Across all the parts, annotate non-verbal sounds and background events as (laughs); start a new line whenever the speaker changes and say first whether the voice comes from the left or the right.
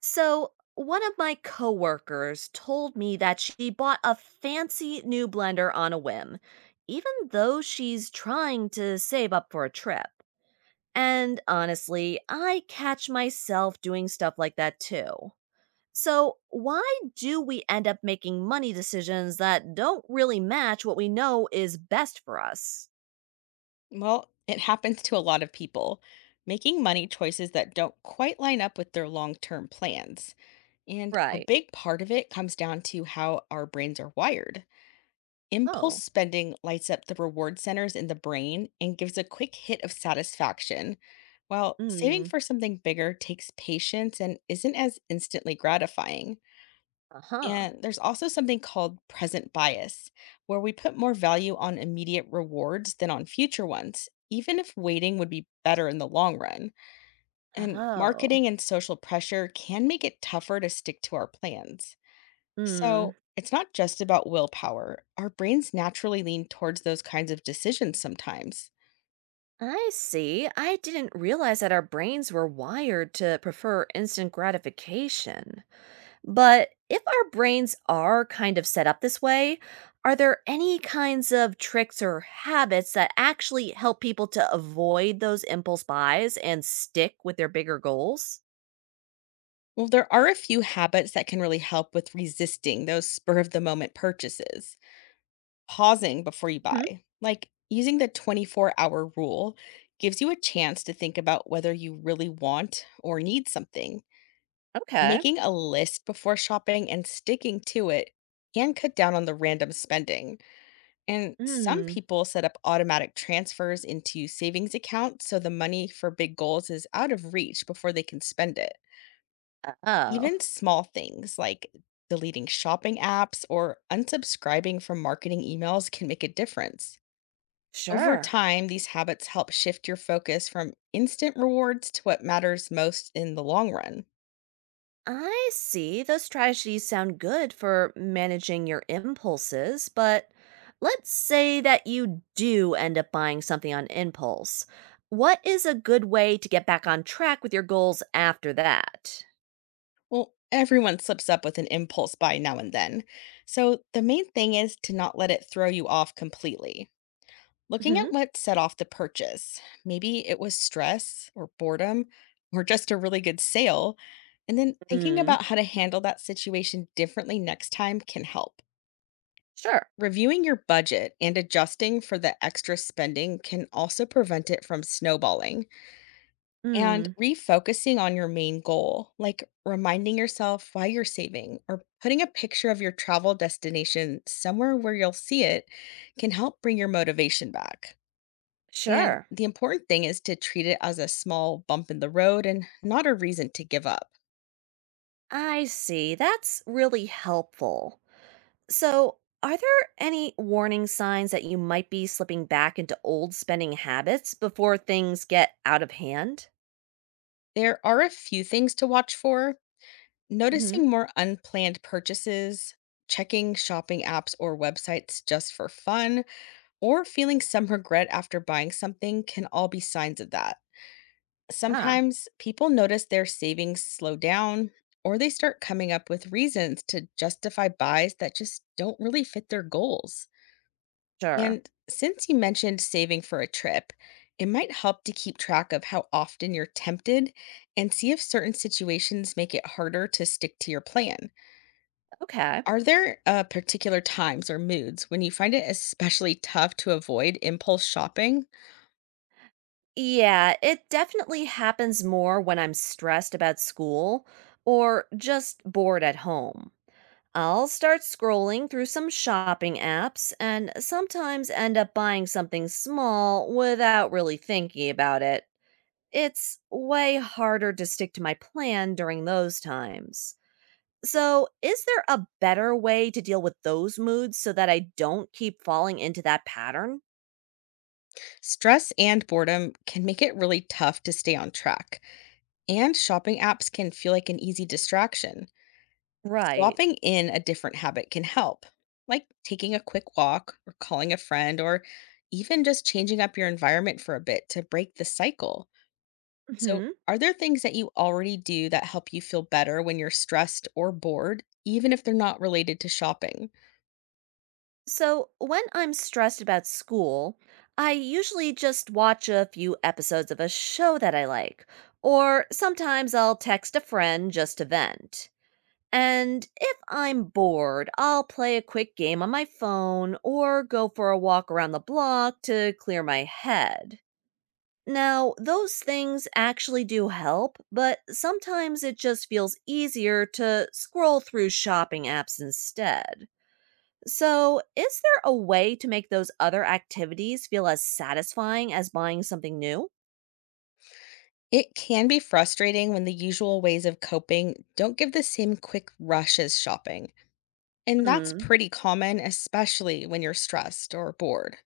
right: So, one of my coworkers told me that she bought a fancy new blender on a whim, even though she's trying to save up for a trip. And honestly, I catch myself doing stuff like that too. So, why do we end up making money decisions that don't really match what we know is best for us?
left: Well, it happens to a lot of people, making money choices that don't quite line up with their long term plans. And a
right: Right.
left: big part of it comes down to how our brains are wired. Impulse
right: Oh.
left: spending lights up the reward centers in the brain and gives a quick hit of satisfaction, while saving
right: Mm.
left: for something bigger takes patience and isn't as instantly gratifying.
right: Uh huh.
left: And there's also something called present bias, where we put more value on immediate rewards than on future ones, even if waiting would be better in the long run. And
right: Oh.
left: marketing and social pressure can make it tougher to stick to our plans.
right: Mm.
left: So it's not just about willpower. Our brains naturally lean towards those kinds of decisions sometimes.
right: I see. I didn't realize that our brains were wired to prefer instant gratification. But if our brains are kind of set up this way, are there any kinds of tricks or habits that actually help people to avoid those impulse buys and stick with their bigger goals?
left: Well, there are a few habits that can really help with resisting those spur of the moment purchases. Pausing before you
right: Hmm.
left: buy, like using the 24-hour rule, gives you a chance to think about whether you really want or need something.
right: Okay.
left: Making a list before shopping and sticking to it can cut down on the random spending. And some
right: Hmm.
left: people set up automatic transfers into savings accounts, so the money for big goals is out of reach before they can spend it.
right: Oh,
left: Even small things like deleting shopping apps or unsubscribing from marketing emails can make a difference. Over
right: sure.
left: time, these habits help shift your focus from instant rewards to what matters most in the long run.
right: I see. Those strategies sound good for managing your impulses, but let's say that you do end up buying something on impulse. What is a good way to get back on track with your goals after that?
left: Well, everyone slips up with an impulse buy now and then. So the main thing is to not let it throw you off completely. Looking
right: Hmm.
left: at what set off the purchase, maybe it was stress or boredom or just a really good sale, and then thinking
right: Mm.
left: about how to handle that situation differently next time can help.
right: Sure.
left: Reviewing your budget and adjusting for the extra spending can also prevent it from snowballing. And
right: Hmm.
left: refocusing on your main goal, like reminding yourself why you're saving or putting a picture of your travel destination somewhere where you'll see it, can help bring your motivation back. And
right: Sure.
left: the important thing is to treat it as a small bump in the road and not a reason to give up.
right: I see. That's really helpful. So, are there any warning signs that you might be slipping back into old spending habits before things get out of hand?
left: There are a few things to watch for:
right: Hmm.
left: noticing more unplanned purchases, checking shopping apps or websites just for fun, or feeling some regret after buying something can all be signs of that.
right: Ah.
left: Sometimes people notice their savings slow down, or they start coming up with reasons to justify buys that just don't really fit their goals.
right: Sure.
left: And since you mentioned saving for a trip, it might help to keep track of how often you're tempted and see if certain situations make it harder to stick to your plan.
right: Okay.
left: Are there particular times or moods when you find it especially tough to avoid impulse shopping?
right: Yeah, it definitely happens more when I'm stressed about school or just bored at home. I'll start scrolling through some shopping apps and sometimes end up buying something small without really thinking about it. It's way harder to stick to my plan during those times. So, is there a better way to deal with those moods so that I don't keep falling into that pattern?
left: Stress and boredom can make it really tough to stay on track, and shopping apps can feel like an easy distraction.
right: Right.
left: Swapping in a different habit can help, like taking a quick walk or calling a friend, or even just changing up your environment for a bit to break the cycle. So,
right: Mhm.
left: are there things that you already do that help you feel better when you're stressed or bored, even if they're not related to shopping?
right: So, when I'm stressed about school, I usually just watch a few episodes of a show that I like, or sometimes I'll text a friend just to vent. And if I'm bored, I'll play a quick game on my phone or go for a walk around the block to clear my head. Now, those things actually do help, but sometimes it just feels easier to scroll through shopping apps instead. So, is there a way to make those other activities feel as satisfying as buying something new?
left: It can be frustrating when the usual ways of coping don't give the same quick rush as shopping. And that's
right: Hmm.
left: pretty common, especially when you're stressed or bored.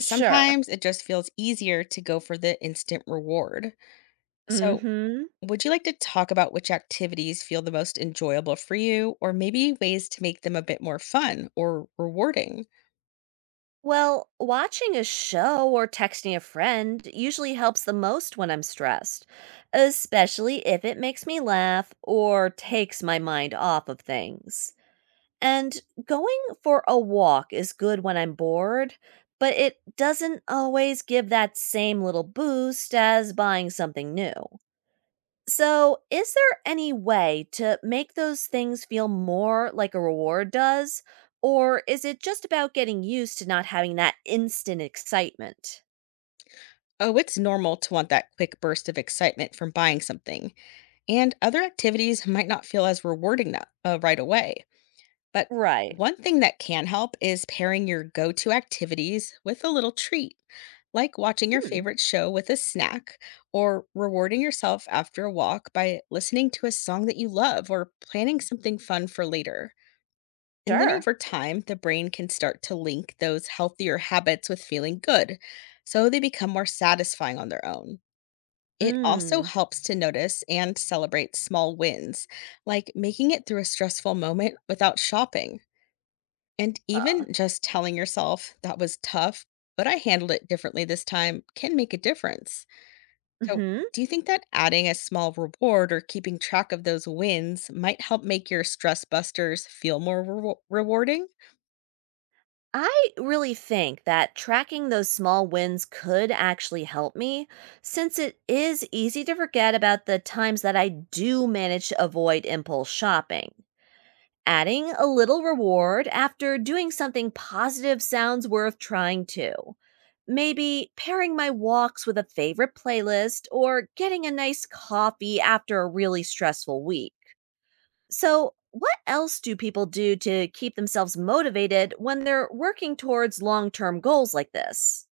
right: Sure.
left: it just feels easier to go for the instant reward. So,
right: Hmm.
left: would you like to talk about which activities feel the most enjoyable for you, or maybe ways to make them a bit more fun or rewarding?
right: Well, watching a show or texting a friend usually helps the most when I'm stressed, especially if it makes me laugh or takes my mind off of things. And going for a walk is good when I'm bored, but it doesn't always give that same little boost as buying something new. So, is there any way to make those things feel more like a reward does? Or is it just about getting used to not having that instant excitement?
left: Oh, it's normal to want that quick burst of excitement from buying something, and other activities might not feel as rewarding that right away. But
right: Right.
left: one thing that can help is pairing your go to activities with a little treat, like watching your
right: Mm,
left: favorite show with a snack, or rewarding yourself after a walk by listening to a song that you love or planning something fun for later. And then
right: sure.
left: over time, the brain can start to link those healthier habits with feeling good, so they become more satisfying on their own. It also
right: Mm.
left: helps to notice and celebrate small wins, like making it through a stressful moment without shopping, and
right: Uh,
left: even just telling yourself "that was tough, but I handled it differently this time" can make a difference. So,
right: hmm.
left: do you think that adding a small reward or keeping track of those wins might help make your stress busters feel more rewarding?
right: I really think that tracking those small wins could actually help me, since it is easy to forget about the times that I do manage to avoid impulse shopping. Adding a little reward after doing something positive sounds worth trying too. Maybe pairing my walks with a favorite playlist or getting a nice coffee after a really stressful week. So, what else do people do to keep themselves motivated when they're working towards long term goals like this?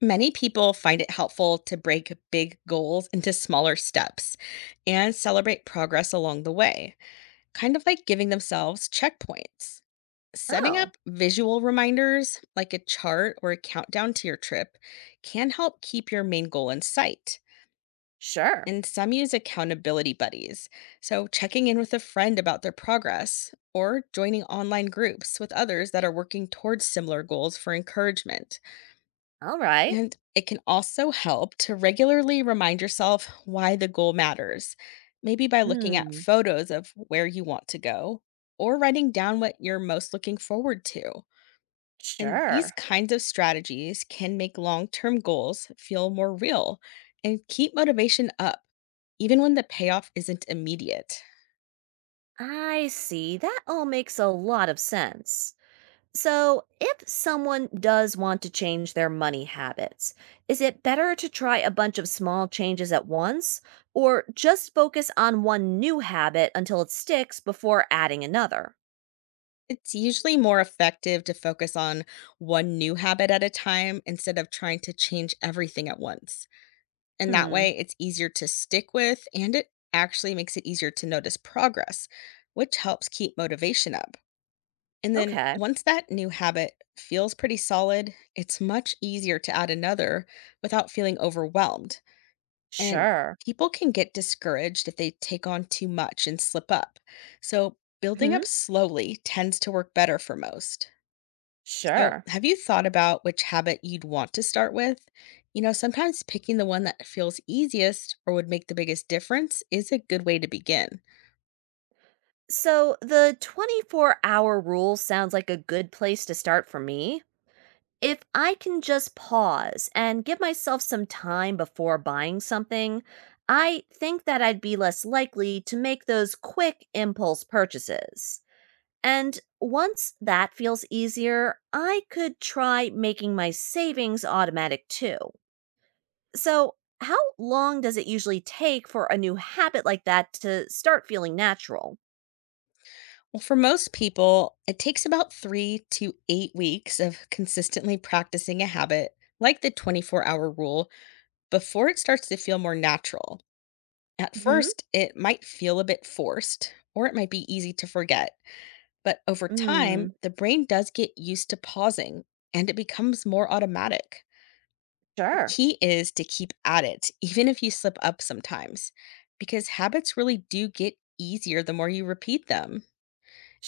left: Many people find it helpful to break big goals into smaller steps and celebrate progress along the way, kind of like giving themselves checkpoints. Setting
right: Oh,
left: up visual reminders like a chart or a countdown to your trip can help keep your main goal in sight.
right: sure.
left: And some use accountability buddies, so checking in with a friend about their progress or joining online groups with others that are working towards similar goals for encouragement.
right: All right.
left: And it can also help to regularly remind yourself why the goal matters, maybe by looking at
right: Hmm,
left: photos of where you want to go or writing down what you're most looking forward to. And these
right: sure.
left: kinds of strategies can make long term goals feel more real and keep motivation up, even when the payoff isn't immediate.
right: I see. That all makes a lot of sense. So, if someone does want to change their money habits, is it better to try a bunch of small changes at once or just focus on one new habit until it sticks before adding another?
left: It's usually more effective to focus on one new habit at a time instead of trying to change everything at once. And that
right: Hmm,
left: way, it's easier to stick with, and it actually makes it easier to notice progress, which helps keep motivation up. And then
right: okay.
left: once that new habit feels pretty solid, it's much easier to add another without feeling overwhelmed. And
right: Sure.
left: people can get discouraged if they take on too much and slip up. So building
right: Hmm,
left: up slowly tends to work better for most. So,
right: sure.
left: have you thought about which habit you'd want to start with? You know, sometimes picking the one that feels easiest or would make the biggest difference is a good way to begin.
right: So, the 24-hour rule sounds like a good place to start for me. If I can just pause and give myself some time before buying something, I think that I'd be less likely to make those quick impulse purchases. And once that feels easier, I could try making my savings automatic too. So, how long does it usually take for a new habit like that to start feeling natural?
left: Well, for most people, it takes about 3 to 8 weeks of consistently practicing a habit, like the 24-hour rule, before it starts to feel more natural. At
right: Hmm.
left: first, it might feel a bit forced, or it might be easy to forget. But over
right: Mm,
left: time, the brain does get used to pausing, and it becomes more automatic. The
right: sure.
left: key is to keep at it, (laughs) even if you slip up sometimes, because habits really do get easier the more you repeat them.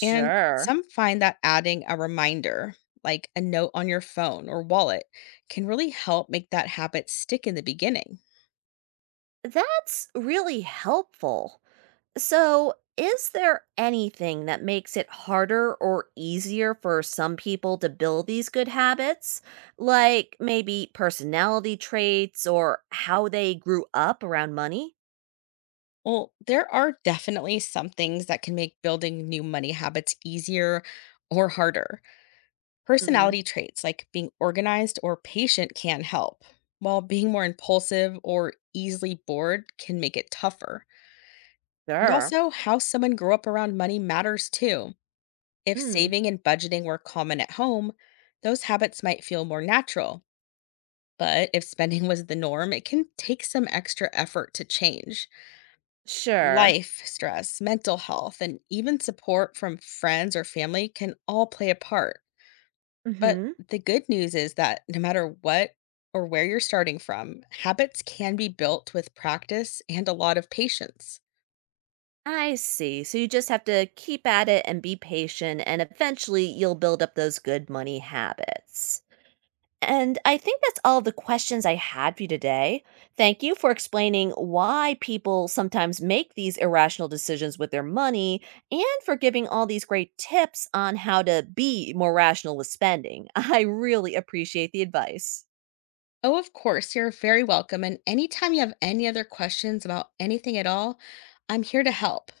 left: And some find that adding a reminder, like a note on your phone or wallet, can really help make that habit stick in the beginning.
right: That's really helpful. So, is there anything that makes it harder or easier for some people to build these good habits? Like maybe personality traits or how they grew up around money?
left: Well, there are definitely some things that can make building new money habits easier or harder.
right: Mm,
left: Personality traits like being organized or patient can help, while being more impulsive or easily bored can make it tougher. And
right: sure.
left: also, how someone grew up around money matters too. If
right: Mm,
left: saving and budgeting were common at home, those habits might feel more natural. But if spending (laughs) was the norm, it can take some extra effort to change.
right: sure.
left: Life, stress, mental health, and even support from friends or family can all play a part. But
right: Hmm.
left: the good news is that no matter what or where you're starting from, habits can be built with practice and a lot of patience.
right: I see. So you just have to keep at it and be patient, and eventually you'll build up those good money habits. And I think that's all the questions I had for you today. Thank you for explaining why people sometimes make these irrational decisions with their money and for giving all these great tips on how to be more rational with spending. (laughs) I really appreciate the advice.
left: Oh, of course, you're very welcome. And anytime you have any other questions about anything at all, I'm here to help.